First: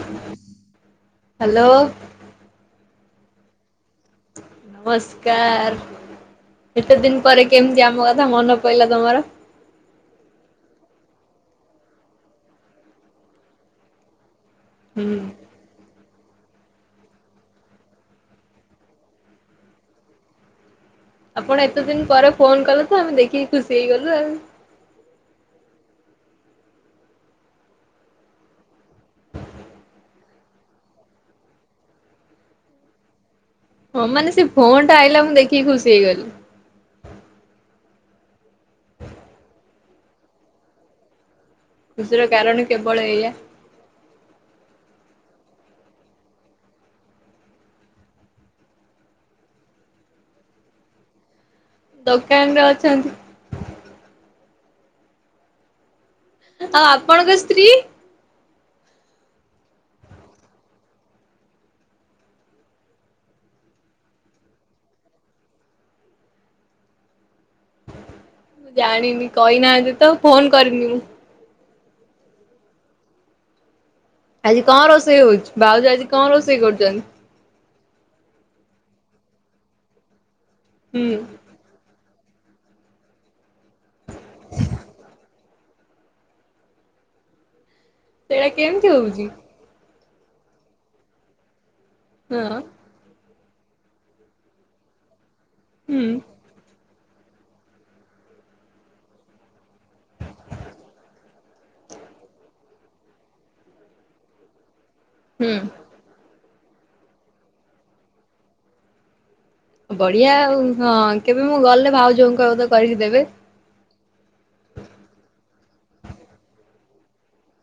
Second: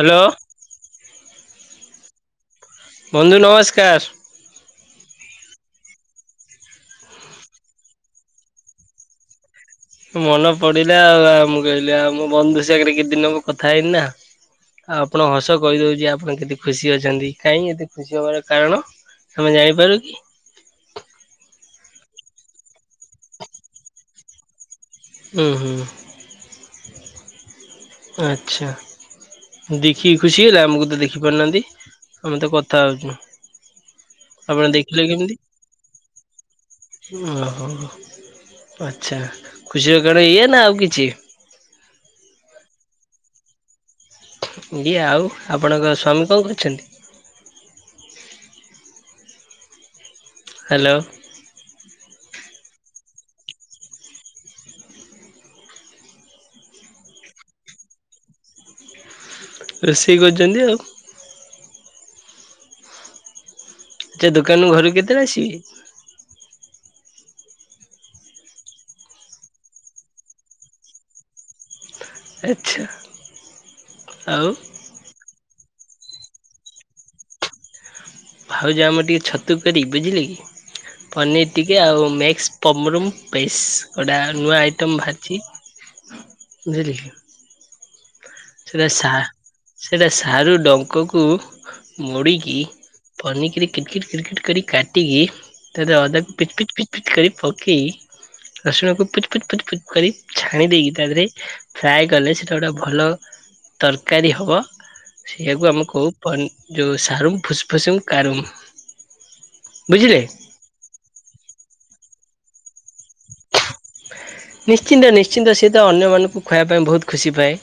Hello. Hello. ବନ୍ଧୁ ନମସ୍କାର। ନମସ୍କାର। ଏତେ ଦିନ ପରେ କେମିତି ଆମ କଥା ମନେ ପଡିଲା ତମର ମନେ ପଡିଲା ଆଉ ମୁଁ କହିଲି ଆଉ ମ ବନ୍ଧୁ ସାଙ୍ଗରେ କେତେ ଦିନ ହେଲା କଥା ହେଇନି ନା। ହୁଁ। ଆପଣ ହସ କହିଦଉଚି ଆପ୍ ଆପଣ କେତେ ଖୁସି ଅଛନ୍ତି କାହିଁକି ଏତେ ଖୁସି ହବାର କାରଣ ଆମେ ଜାଣିପାରୁ କି। ଆପଣ ଏତେ ଦିନ ପରେ ଫୋନ କଲେ ତ ତ ଆମେ ଦେଖିକି ଖୁସି ହେଇଗଲୁ ଆଉ ହୁ ହୁଁ। ଆଚ୍ଛ। ଦେଖିକି ଖୁସି ହେଲେ ଆମକୁ ତ ଦେଖିପାରୁନାହାଁନ୍ତି ଆମେତ କଥା ହଉଚୁ। ହଁ ମାନେ ସେ ଆପଣ ଫୋନ ଟା ଦେଖିଲେ ଆଇଲା ମୁଁ କେମିତି ଦେଖିକି ଖୁସି ହେଇଗଲି ଓହୋ। ଆଛା ଖୁସିର କଣ ଇଏ ନା ଆଉ କିଛି ଖୁସିର କାରଣ କେବଳ ଏଇଆା ଆଜ୍ଞା ଆଉ ଆପଣଙ୍କ ସ୍ୱାମୀ କଣ କରିଚନ୍ତି? ହାଲୋ। ଚା ଏମତି ଆପଣଙ୍କ ସ୍ତ୍ରୀ? ରୋଷେଇ କରୁଚନ୍ତି ଆଉ। ଆଛା ଦୋକାନରୁ ଘରୁକୁ କେତେବେଳେ ଆସିବେ? ଜାଣିନି କହିନାହାନ୍ତି ତ ଫୋନ କରିନି ମୁଁ। ଆଚ୍ଛା। ଆଉ ଆଜି କଣ ରୋଷେଇ ହଉଚି? ବାଉଜ ଆଜି କଣ ରୋଷେଇ କରୁଚନ୍ତି? ଭାଉଜ ଆମର ଟିକେ ଛତୁ କରି ବୁଝିଲେ କି ହୁଁ। ପନିର୍ ଟିକେ ଆଉ ମ୍ୟାଗ ପମ୍ରମ୍ ପେସ୍ ଗୋଟା ନୂଆ ଆଇଟେମ୍ ଭାହାରିଚି। ବୁଝିଲି। ସେଇଟା କେମିତି ହଉଚି? ସେଟା ସାରୁ ଡଙ୍କକୁ ମୋଡ଼ିକି ହଁ ପନିକି ରେ କିଟ୍ କିଟ୍ କିଟ୍ କିଟ୍ କରି କାଟିକି ତାପରେ ହୁଁ ଅଦାକୁ ପିଟ୍ ପିଟ୍ ପିଟ୍ ପିଟ୍ କରି ପକେଇ ରସୁଣକୁ ପୁଚ୍ ପୁଚ୍ ପୁଚ୍ ପୁଚ କରି ଛାଣି ଦେଇକି ତା ଦେହରେ ଫ୍ରାଏ କଲେ ସେଟା ଗୋଟେ ଭଲ ତରକାରୀ ହବ ହୁଁ। ସେଇଆକୁ ଆମେ କହୁ ପ ଯଉଁ ସାରୁମ୍ ଫୁସ୍ଫୁସୁମ୍ କାରୁମ୍। ବୁଝିଲେ। ବଢିଆ ଆଉ ହଁ କେବେ ମୁଁ ଗଲେ ଭାଉଜଙ୍କୁ କହିବ ତ କରିକି ଦେବେ। ନିଶ୍ଚିନ୍ତ ନିଶ୍ଚିନ୍ତ। ସେ ତ ଅନ୍ୟମାନଙ୍କୁ ଖୁଆଇବା ପାଇଁ ବହୁତ ଖୁସି ପାଏ।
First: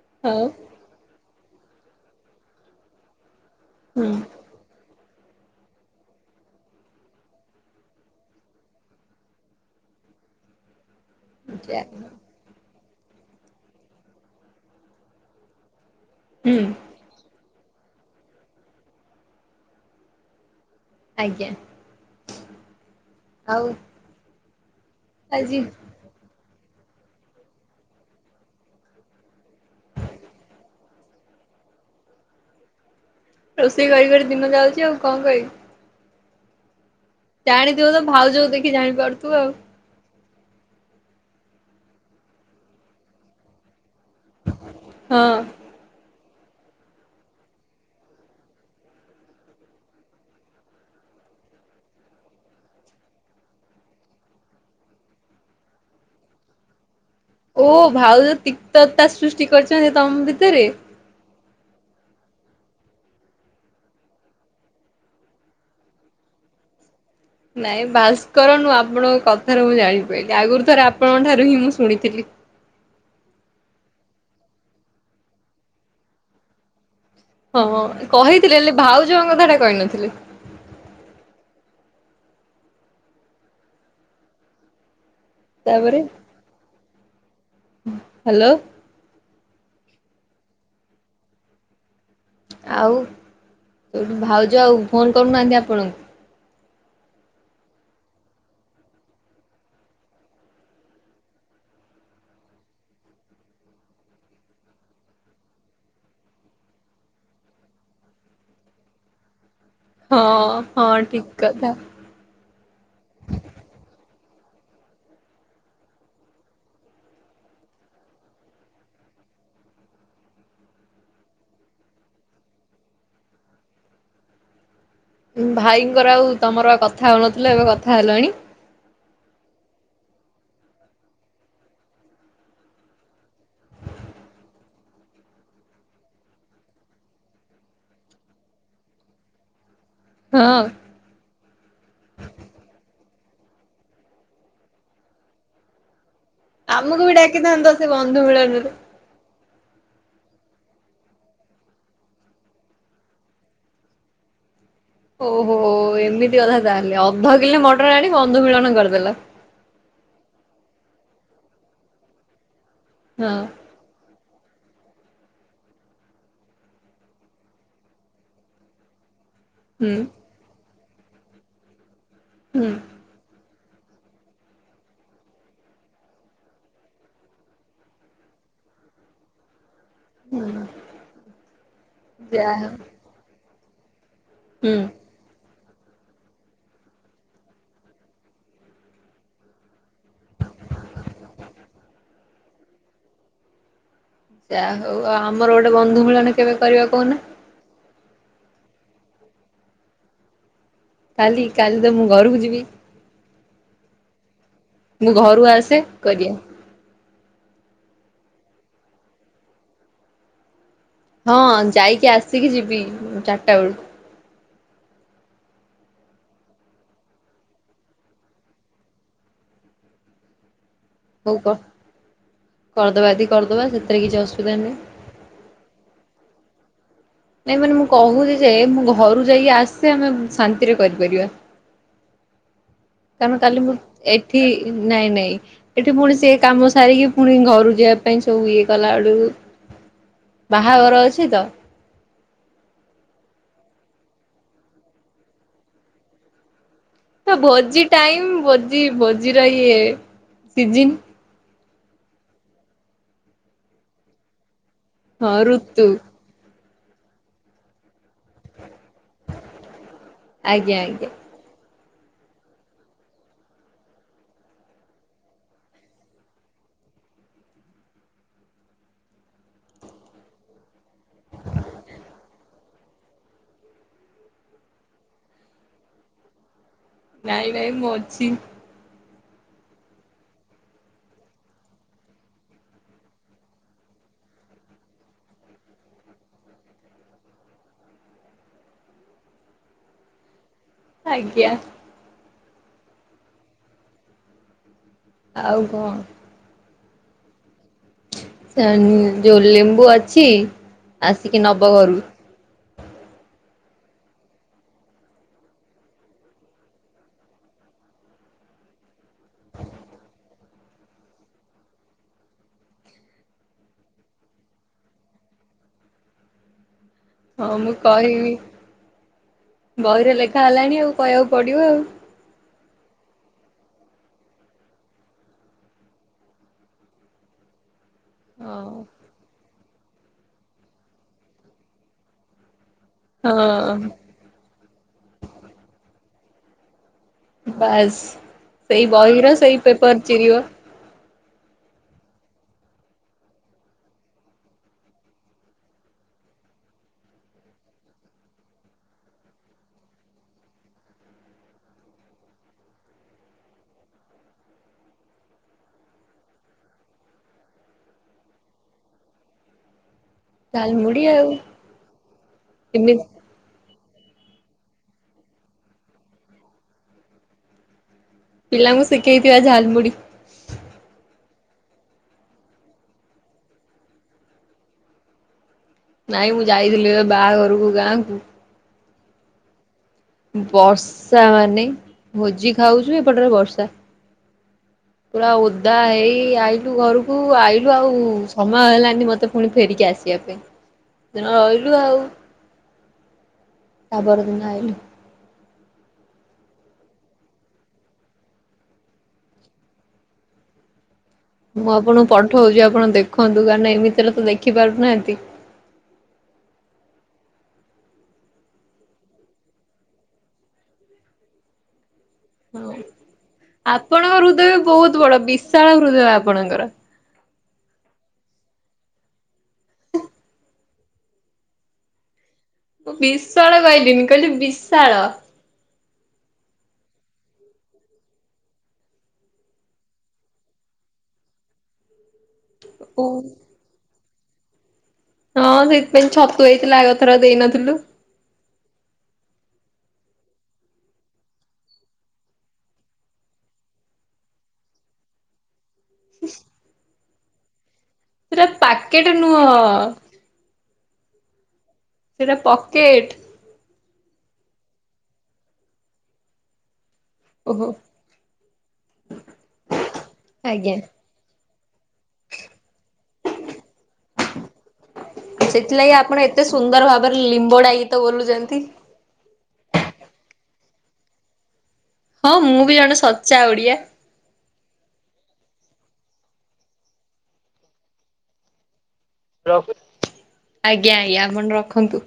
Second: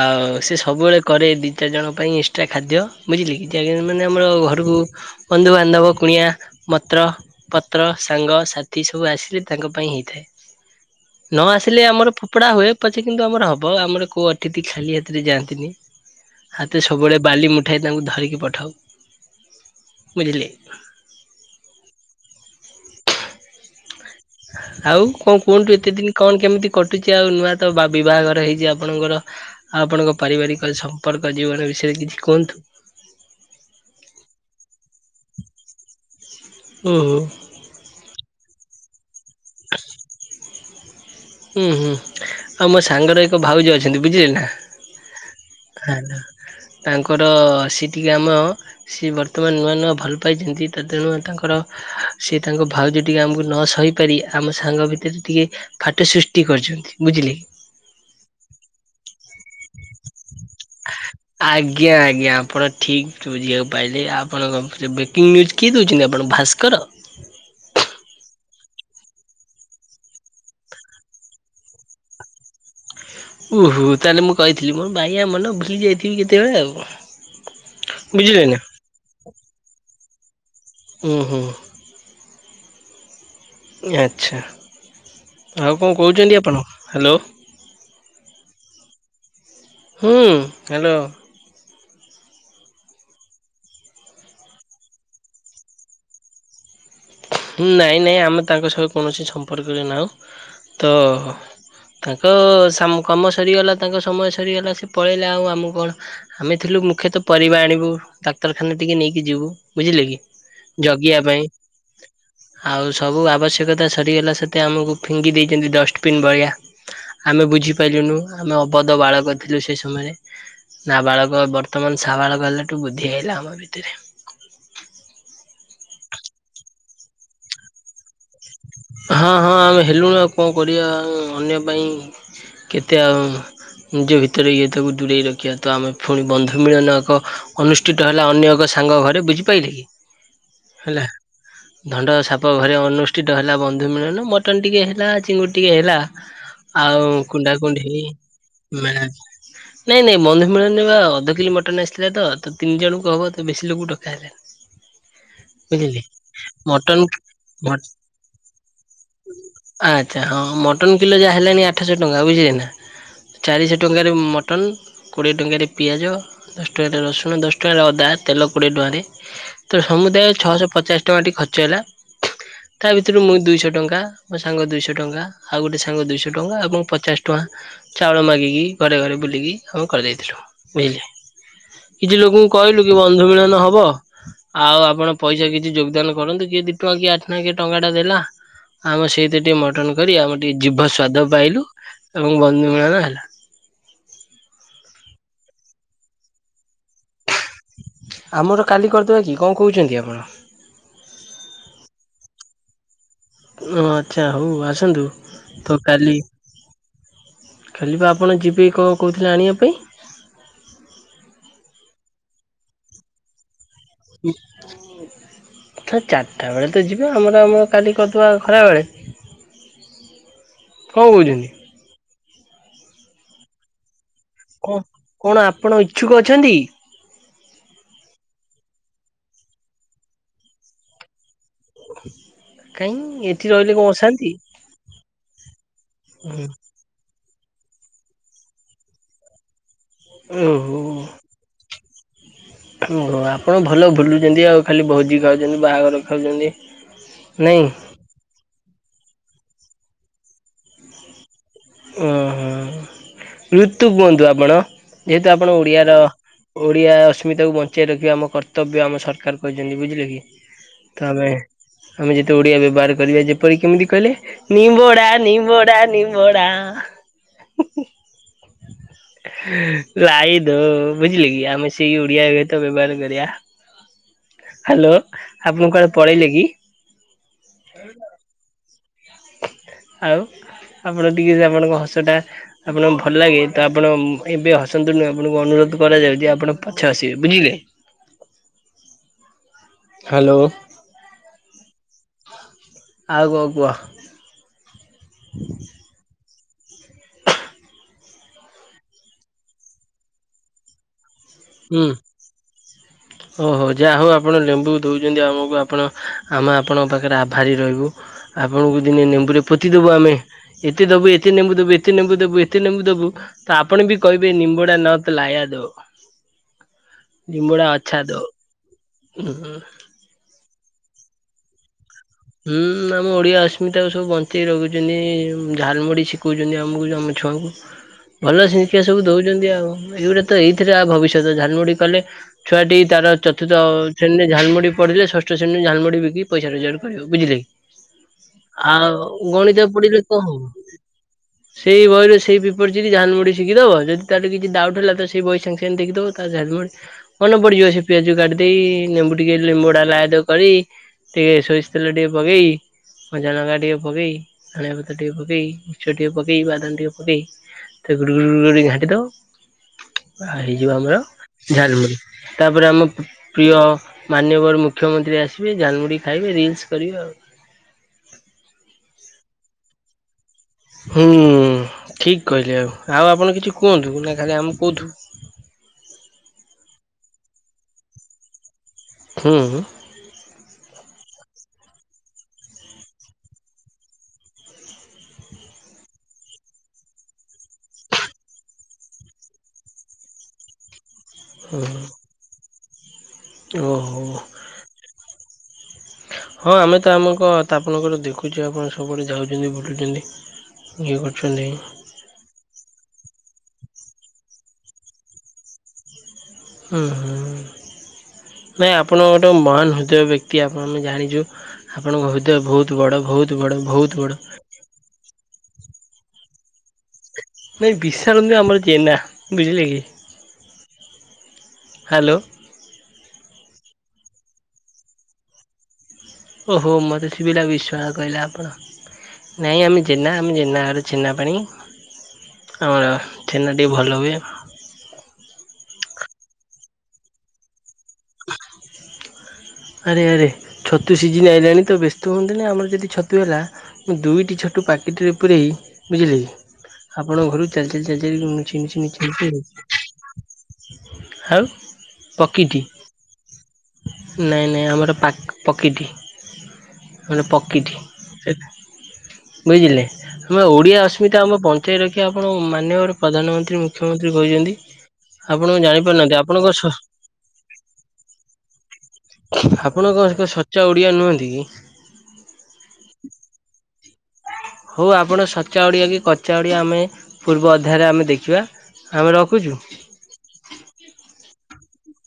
ଆଉ ହଉ ସେ ସବୁବେଳେ କରେ ଦିଇ ଚାରିଜଣଙ୍କ ପାଇଁ ଏକ୍ସଟ୍ରା ଖାଦ୍ୟ ବୁଝିଲେ କିି। [unintelligible] ହୁଁ ମାନେ ଆମର ଘରକୁ ବନ୍ଧୁବାନ୍ଧବ କୁଣିଆ ମତ୍ର ପତ୍ର ସାଙ୍ଗସାଥି ସବୁ ଆସିଲେ ତାଙ୍କ ପାଇଁ ହେଇଥାଏ। ନ ଯା ଆସିଲେ ଆମର ଫୋପଡା ହୁଏ। ପଛେ କିନ୍ତୁ ଆମର ହବ ଆମର କୋଉ ଅତିଥି ଖାଲି ହାତରେ ଯାଆନ୍ତିନି। ହୁଁ ହାତରେ ସବୁବେଳେ ବାଲିମୁଟ ଠାଏ ତାଙ୍କୁ ଧରିକି ପଠାଉ ବୁଝିଲେ। ଆଜ୍ଞା ଆଉ ଆଉ କଣ ଆଜି କୁହନ୍ତୁ ଏତେ ଦିନ କଣ କେମିତି କଟୁଚି ଆଉ ନୂଆ ତ ବିବାହଘର ହେଇଚି ଆପଣଙ୍କର ଆଉ ଆପଣଙ୍କ ପାରିବାରିକ ସମ୍ପର୍କ ଜୀବନ ବି ବିଷୟରେ କିଛିି କୁହନ୍ତୁ। ରୋଷେଇ କରି କରି ଦିନ ଯାଉଚି ଆଉ କଣ କହିବି। ଓହୋ ଜାଣିଥିବ ତ ଭାଉଜକୁ ଦେଖି ଜାଣିପାରୁଥିବ ଆଉ। ହୁଁ ହୁଁ ଆଉ ମୋ ସାଙ୍ଗର ଏକ ଭାଉଜ। ଅଛନ୍ତି ବୁଝିଲେ ନା। ହଁ ତାଙ୍କର ସେଟିକେ ଆମ ସେ ବର୍ତ୍ତମାନ ନୂଆ ନୂଆ ଭଲ ପାଇଛନ୍ତି ତ ତେଣୁ ତାଙ୍କ ତାଙ୍କର ସେ ତାଙ୍କ ଭାଉଜ ଟିକ ଆମକୁ ନ ସହିପାରି ଆମ ସାଙ୍ଗ ଭିତରେ ଟିକେ ଫ। ଟ ଫାଟ ସୃଷ୍ଟି କରିଛନ୍ତି। ଓ ଭାଉଜ ତିକ୍ତତା ସୃଷ୍ଟି କରିଛନ୍ତି ତମ ଭିତରେ? ଆଜ୍ଞା ଆଜ୍ଞା। ଆପଣ ଠିକ୍ ବୁଝିବାକୁ ପାଇଲେ ଆପଣଙ୍କ ବ୍ରେକିଂ ନିଉଜ୍ କିଏ ଦଉଛନ୍ତି ଆପଣ। ଭାସ୍କର? ନାଇଁ ଭାସ୍କର ନୁହଁ। ଆପଣଙ୍କ କଥାରୁ ମୁଁ ଜାଣିପାରିଲି। ଆଗରୁ ଥରେ ଆପଣଙ୍କ ଠାରୁ ହିଁ ମୁଁ ଶୁଣିଥିଲି। ଓହୋ ତାହେଲେ ମୁଁ କହିଥିଲି ମୋର ବାଇଆ ମନ ଭୁଲି ଯାଇଥିବି କେତେବେଳେ ଆଉ। ହଁ। ବୁଝିଲେ କହିଥିଲି ନା ହେଲେ ଭାଉଜଉଙ୍କ କଥା ଟା କହିନଥିଲେ। ହୁଁ ହୁଁ। ଆଚ୍ଛା ଆଉ କଣ ତାପରେ କହୁଛନ୍ତି ଆପଣ ହ୍ୟାଲୋ। ହ୍ୟାଲୋ। ହୁଁ। ହ୍ୟାଲୋ। ଆଉ ସେଉଠୁ ଭାଉଜ ଆଉ ଫୋନ କରୁନାହାନ୍ତି ଆପଣଙ୍କୁ? ନାଇଁ ନାଇଁ ଆମେ ତାଙ୍କ ସହ କୌଣସି ସମ୍ପର୍କରେ ନାହୁଁ ତ। ତାଙ୍କ ସାମ କାମ ସରିଗଲା ତାଙ୍କ ସମୟ ସରିଗଲା ସେ ପଳେଇଲା ଆଉ ଆମକୁ କଣ ଆମେ ଥିଲୁ। ମୁଖ୍ୟତଃ ପରିବା ଆଣିବୁ ଡାକ୍ତରଖାନା ଟିକେ ନେଇକି ଯିବୁ ବୁଝିଲେ କି ହଁ ହଁ ଜଗିବା ଠିକ ପାଇଁ। କଥା। ଆଉ ସବୁ ଆବଶ୍ୟକତା ସରିଗଲା ସେ। ମୋତେ ଆମକୁ ଫିଙ୍ଗି ଦେଇଛନ୍ତି ଡଷ୍ଟବିନ୍ ଭଳିଆ। ଆମେ ବୁଝିପାଇଲୁନୁ ଆମେ ଅବଧ ବାଳକ ଥିଲୁ ସେଇ ସମୟରେ। ନାବାଳକ ବର୍ତ୍ତମାନ ସା ବାଳକ ହେଲାଠୁ ବୁଦ୍ଧି ହେଇଲା ଆମ ଭିତରେ। ଭାଇଙ୍କର ଆଉ ତମର କଥା ହଉନଥିଲ ଏବେ କଥା ହେଲଣି। ହଁ ହଁ ଆମେ ହେଲୁଣି ଆଉ କଣ କରିବା ଅନ୍ୟ ପାଇଁ କେତେ ଆଉ। ନିଜ ଭିତରେ ଇଏ ତାକୁ ଦୂରେଇ ରଖିବା ତ ଆମେ ପୁଣି ବନ୍ଧୁ ମିଳନ ଏକ ଅନୁଷ୍ଠିତ ହେଲା ଅନ୍ୟ ଏକ। ସାଙ୍ଗ ଘରେ ବୁଝିପାଇଲେ କି ହଁ ହେଲା ଧଣ୍ଡ ସାପ ଘରେ ଅନୁଷ୍ଠିତ ହେଲା। ହେଲା ବନ୍ଧୁ ମିଳନ ମଟନ ଟିକେ ହେଲା, ଚିଙ୍ଗୁଡି ଟିକେ ହେଲା। ଆମକୁ ଆଉ ବି କୁଣ୍ଢା ଡାକିଥାନ୍ତ କୁଣ୍ଡି ସେ ହେଇ ବନ୍ଧୁ ମିଳନରେ। ମା। ନାଇଁ ନାଇଁ ବନ୍ଧୁ ମିଳନ ବା ଅଧକିଲେ ମଟନ ଆସିଥିଲା ତ ତ ତିନି ଜଣଙ୍କୁ ହବ ତ ବେଶୀ ଲୋକ ଡକା ହେଲାନି। ଓହୋ ବୁଝିଲେ ଏମିତି କଥା ମଟନ ତାହେଲେ ଅଧ କିଲେ ମଟନ ଆଣିବ। ବଂଧୁ ମିଳନ କରିଦେଲ। ଆଚ୍ଛା ହଁ ମଟନ୍ କିଲୋ ଯାହା ହେଲାଣି ଆଠଶହ ଟଙ୍କା ବୁଝିଲେ ନା ହଁ ଚାରିଶହ ଟଙ୍କାରେ ମ ମଟନ୍ କୋଡ଼ିଏ ଟଙ୍କାରେ ପିଆଜ ଦଶ ଟଙ୍କାରେ ରସୁଣ ଦଶ ଟଙ୍କାରେ ଅଦା ତେଲ କୋଡ଼ିଏ ଟଙ୍କାରେ ତୋ ହୁଁ ସମୁଦାୟ ଛଅଶହ ପଚାଶ ଟଙ୍କା ଟି ଖର୍ଚ୍ଚ ହେଲା। ହୁଁ। ତା ଭିତରୁ ମୁଁ ଦୁଇଶହ ଟଙ୍କା ମୋ ସାଙ୍ଗ ଦୁଇଶହ ଟଙ୍କା ଆଉ ଗୋଟଏ ସାଙ୍ଗ ଦୁଇଶହ ଟଙ୍କା ଏବଂ ପଚାଶ ଟଙ୍କା ଚାଉଳ ମାଗିକି ଘରେ ଘରେ ବୁଲିକି ଆମେ କରିଦେଇଥିଲୁ ବୁଝିଲେ କିଛି ଲୋକଙ୍କୁ ଯାହା ହଉ କହିଲୁ କି ବନ୍ଧୁ ମିଳନ ହବ ହୁଁ। ଆଉ ଆପଣ ପଇସା କିଛି ଯୋଗଦାନ କରନ୍ତୁ କିଏ ଦି ଟଙ୍କା କିଏ ଆଠ ଟଙ୍କା କିଏ ଟଙ୍କା ଟା ଦେଲା। ଆମ ସେଇତ ଟିକେ ମଟନ କରି ଆମେ ଟିକେ ଜୀଭ ସ୍ଵାଦ ପାଇଲୁ ଏବଂ ବନ୍ଧୁ ମିଳନ ହେଲା। ଯା ହଉ ଆଉ ଆମର ଗୋଟେ ବନ୍ଧୁ ମିଳନ କେବେ କରିବା କହୁନ? ଆମର କାଲି କରିଦେବା କି କଣ କହୁଛନ୍ତି ଆପଣ? କାଲି କାଲି ତ ମୁଁ ଘରୁକୁ ଯିବି। ଓ ଆଚ୍ଛା ହଉ ଆସନ୍ତୁ ମୁଁ ଘରୁ ଆସେ ତ କାଲି? କରିବା। ଖେଲିବା ଆପଣ ଯିବେ କଣ କହୁଥିଲେ ଆଣିବା ପାଇଁ। ହଁ ଯାଇକି ଆସିକି ଯିବି ଚାରିଟା ବେଳକୁ। ହୁଁ। ସାର୍ ଚାରିଟା ବେଳେ ତ ଯିବେ ଆମର ଆମର କାଲି କରିଦେବା ଖରାବେେଳେ। କଣ କହୁଛନ୍ତି? କରଦବା ଯଦି କରଦବା ସେଥିରେ କିଛି ଅ କଣ କଣ ଆପଣ ଇଛୁକ ଅଛନ୍ତି? ନାଇଁ ମାନେ ମୁଁ କହୁଛି ଯେ ମୁଁ ଘରୁ ଯାଇକି ଆସେ ଆମେ ଶାନ୍ତିରେ କରିପାରିବା। କାହିଁ କାରଣ ଏଠି କାଲି ମୁଁ ରହିଲେ କଣ ଅଶାନ୍ତି? ଏଠି ନାଇଁ ନାଇଁ ଏଠି ପୁଣି ସେ କାମ ସାରିକି ପୁଣି ଘରୁ ଯିବା ପାଇଁ ସବୁ ଇଏ କଲା ବେଳକୁ ଓହୋ। ବାହାଘର ଅଛି ତ। ଆପଣ ଭଲ ଭୁଲୁଛନ୍ତି ଆଉ ଖାଲି ଭୋଜି ଖାଉଛନ୍ତି ବାହାଘର ଖାଉଛନ୍ତି। ତ ନାଇଁ ଭୋଜି ଟାଇମ ଭୋଜି ଭୋଜିର ଇଏ ସିଜିନ୍। ଓ ହଁ ଋତୁ କୁହନ୍ତୁ ଆପଣ ଯେହେତୁ ହଁ ଆପଣ ଋତୁ ଓଡିଆର ଓଡିଆ ଅସ୍ମିତାକୁ ବଞ୍ଚାଇ ରଖିବା ଆମ କର୍ତ୍ବ କର୍ତ୍ତବ୍ୟ ଆମ ସରକାର କହିଛନ୍ତି ବୁଝିଲେ କି ଆଜ୍ଞା ଆଜ୍ଞା ତ ଆମେ ଆମେ ଯେତେ ଓଡିଆ ବ୍ୟବହାର କରିବା ଯେପରି କେମିତି କହିଲେ ନିିମ୍ୱଡା ନିିମ୍ୱଡା ନିମ୍ବଡା। ଆ ହିଁ ହିଁ। ଲାଇଦ ବୁଝିଲ କିି ଆମେ ସେଇ ଓଡିଆ ଗୀତ ବ୍ୟବହାର କରିବା। ହ୍ୟାଲୋ ଆପଣ କଆଡେ ପଳେଇଲେ କି? ନାଇଁ ନାଇଁ ମୁଁ ଅଛି। ଆଉ। ଆପଣ ଟିକେ ଯେ ଆପଣଙ୍କ ହସ ଟା ଆପଣଙ୍କୁ ଭଲ ଲାଗେ ତ ଆପଣ ଏବେ ହସନ୍ତୁ ନୁଁ ଆପଣଙ୍କୁ ଅନୁରୋଧ କରାଯାଉ ଆପଣ ପଛେ ହସିବେ ବୁଝିଲେ? ହ୍ୟାଲୋ। ଆଜ୍ଞା। ଆଉ କଣ କୁହ? ଆଉ କଣ ଯୋଉ ଲେମ୍ବୁ ଅଛି ଆସିକି ନବ ଘରୁ। ଓ ହୋ ଯାହା ହଉ ଆପଣ ଲେମ୍ବୁ ଦେଉଛନ୍ତି ଆମକୁ ଆପଣ ଆମେ ଆପଣଙ୍କ ପାଖରେ ଆଭାରି ରହିବୁ। ଆପଣଙ୍କୁ ଦିନେ ନେମ୍ବୁରେ ପୋତିଦବୁ ଆମେ ଏତେ ଦବୁ ଏତେ ନେମ୍ବୁ ଦବୁ ଏତେ ନେବୁ ଦବୁ ଏତେ ନେମ୍ବୁ ଦବୁ ତ ଆପଣ ବି କହିବେ ନିମ୍ବୁଡା ନତ ଲାୟାଦୋ। ହଁ ଲିମ୍ବୁଡା ମୁଁ ଅଛା ଦୋ। କହିବି ଓ। ଗଲାଣି ଆଉ କହିବାକୁ ପଡିବ ଆଉ। ହୁଁ ଆମ ଓଡିଆ ଆସମିତା ଆଉ ସବୁ ବଞ୍ଚେଇି ରଖୁଛନ୍ତି ଝାଲମୁଢି ଶିଖଉଛନ୍ତି ଆମକୁ ଆମ ଛୁଆଙ୍କୁ। ହ ଭଲ ଶିକ୍ଷା ଆଉ। ସବୁ ଦଉଛନ୍ତି ଆଉ ଏଇଗୁଟା ତ ଏଇଥିରେ ଭବିଷ୍ୟତ ଝାଲମୁଢି କଲେ ଛୁଆ ଟି ତା ହଁ ହଁ ଚତୁର୍ଥ୍ରେଣୀରେ ଝାଲମୁଢି ପଡ଼ିଲେ ଷଷ୍ଠ ଶ୍ରେଣୀରେ ଝାଲମୁଢି ବିକି ପଇସା ରୋଜଗାର ବୁଝିଲେ କି ବାସ୍। ସେଇ ବହିର ଆଉ ସେଇ ଗଣିତ ପେପର ପଡିଲେ କଣ ଚିରିବ ହବ। ସେଇ ବହିରେ ସେଇ ପେପର୍ ଚିରି ଝାଲମୁଡି ଶିଖି ଦବ ଯଦି ତାର କିଛି ଡାଉଟ ହେଲା ତ ସେଇ ବହି ସାଙ୍ଗେ ସାଙ୍ଗ ଦେଖିଦବ ତା [unintelligible] ମନେ ପଡିଯିବ ସେ ପିଆଜ କାଟିଦେଇ ଲେମ୍ବୁ ଟିକେ ଲେମ୍ବୁଡା ଲାୟଦୋ କରି। ଟିକ ସୋରିଷ ତେଲ ଟିକଏ ପକେଇ। କଞ୍ଚା ଲଙ୍କା ଟିକେ ପକେଇ ଧଣିଆ ପତ୍ର ଟିକେ ପକେଇ ମିକ୍ସର୍ ଟିକେ ପକେଇ ବାଦାମ ଟିକେ ପକେଇ। ତ ଗୁଡ଼ଗୁଡ଼ ଗୁଡ଼ କରି ଘାଣ୍ଟି ଦବ। ଆ ହେଇଯିବ ଆମର ଝାଲମୁଢି ଆଉ ଝାଲମୁଡି ତାପରେ ଆମ ଏମିତି ପ୍ରିୟ ମାନ୍ୟବର ମୁଖ୍ୟମନ୍ତ୍ରୀ ଆସିବେ ଝାଲମୁଢି ଖାଇବେ ରିଲସ୍ କରିବେ ଆଉ। ପିଲାଙ୍କୁ ଶିଖେଇଥିବା ଝାଲମୁଢି। ହୁଁ। ଠିକ କହିଲେ ଆଉ ଆଉ ଆପଣ କିଛି କୁହନ୍ତୁ ନା ଖାଲି ଆମେ କହୁଥିବୁ। ନାଇଁ ମୁଁ ଯାଇଥିଲି ଏ ବାହାଘରକୁ ଗାଁ କୁ ହୁଁ। ବର୍ଷା ମାନେ ଭୋଜି ଖାଉଛୁ ଏପଟରେ ବର୍ଷା। ପୁରା ଓଦା ହୋଇ ଆଇଲୁ ଘରକୁ ଆଇଲୁ ଆଉ ସମୟ ମ ହେଲାନି ମତେ ପୁଣି ଫେରିକି ଆସିବା ପାଇଁ ରହିଲୁ ଆଉ। ଓହୋ। ତାପରଦିନ ଆଇଲୁ। [inaudible] ହଁ ଆମେ ତ ଆମଙ୍କ ଆପଣଙ୍କର ଦେଖୁଛୁ ଆପଣ ସବୁଆଡେ ଯାଉଛନ୍ତି ବୁଲୁଛନ୍ତି ଇଏ କରୁଛ ମୁଁ ଆପଣଙ୍କୁ ପଠଉଛି ଆପଣ ଦେଖନ୍ତୁ କାହିଁକିନା ଏମତି ଏଥିରେ ତ ଦେଖି ପାରୁନାହାନ୍ତି। ହୁ ହୁ। ନାଇଁ ଆପଣ ଗୋଟେ ମହାନ ହୃଦୟ ବ୍ୟକ୍ତି ଆପଣ ଆମେ ଜାଣିଛୁ। ଆପଣଙ୍କ ହୃଦୟ ବହୁତ ହଁ ବଡ଼ ବହୁତ ବଡ଼ ବହୁତ ବଡ଼ ଆପଣଙ୍କ ହୃଦୟ ବହୁତ ବଡ ବିଶାଳ ହୃଦୟ ଆପଣଙ୍କର। ନାଇ ବିଶାଳ ନୁହେଁ ଆମର ଜେନା ବୁଝିଲେ କି। ହ୍ୟାଲୋ। ମୁଁ ବିଶ୍ବାଳ କହିଲିନି କହିଲି ବିଶାଳ। ଓ ହୋ ମୋତେ ଶୁଭିଲା ବିଶ୍ୱାଳ କହିଲେ ଆପଣ। ନାଇଁ ଆମେ ଜେନା ଆମେ ଜେନା ଘରର ଛେନ୍ନା ପାଣି। ଆମର ଓ। ଛେନାଟିିକେ ଭଲ ହୁଏ। ହଁ ସେଇଥିପାଇଁ ଛତୁ ହେଇଥିଲା ଆଗଥର ଦେଇନଥିଲୁ। ଆରେ ଆରେ ଛତୁ ସିଜିିନ ଆଇଲାଣି ତ ବ୍ୟସ୍ତ ହୁଅନ୍ତୁନି ଆମର ଯଦି ଛତୁ ହେଲା ମୁଁ ଦୁଇଟି ଛତୁ ପ୍ୟାକେଟ୍ ରେ ପୁରେଇ ବୁଝିଲେକି ଆପଣଙ୍କ ଘରକୁ ଚା ଏ ଯେ ଯେ ଇ ଉଁ ସେଟା ଛି ଛି ପାକେଟ ନୁହଁ ଆଉ ସେଇଟା ପକିଟି ପକେଟ। ନାଇଁ ନାଇଁ ଆମର ପା ପକିଟି। ମାନେ ଓହୋ ପକିଟି ଏ ବୁଝିଲେ ଆମେ ଆଜ୍ଞା। ଓଡିଆ ଅସ୍ମିତା ଆମେ ପ ବଞ୍ଚେଇ ରଖିବା ଆପଣ ମାନ୍ୟବର ପ୍ରଧାନମନ୍ତ୍ରୀ ମୁଖ୍ୟମନ୍ତ୍ରୀ କହୁଛନ୍ତି। ସେଥିଲାଗି ଆପଣ ଏତେ ସୁନ୍ଦର ଭାବରେ ଲିମ୍ବଡା ଗୀତ ବୋଲୁଚ ଆପଣ କଣ ଏକ ସଚା ଓଡିଆ ନୁହନ୍ତି କି? ହଁ ମୁଁ ବି ଜଣେ ସଚ୍ଚା ଓଡିଆ। ହଉ ଆପଣ ସଚା ଓଡିଆ କି କଚା ଓଡିଆ ଆମେ ପୂର୍ବ ଅଧାୟରେ ଆମେ ଦେଖିବା। ଆମେ ରଖୁଛୁ। ଆଜ୍ଞା ଆଜ୍ଞା ଆପଣ ରଖନ୍ତୁ।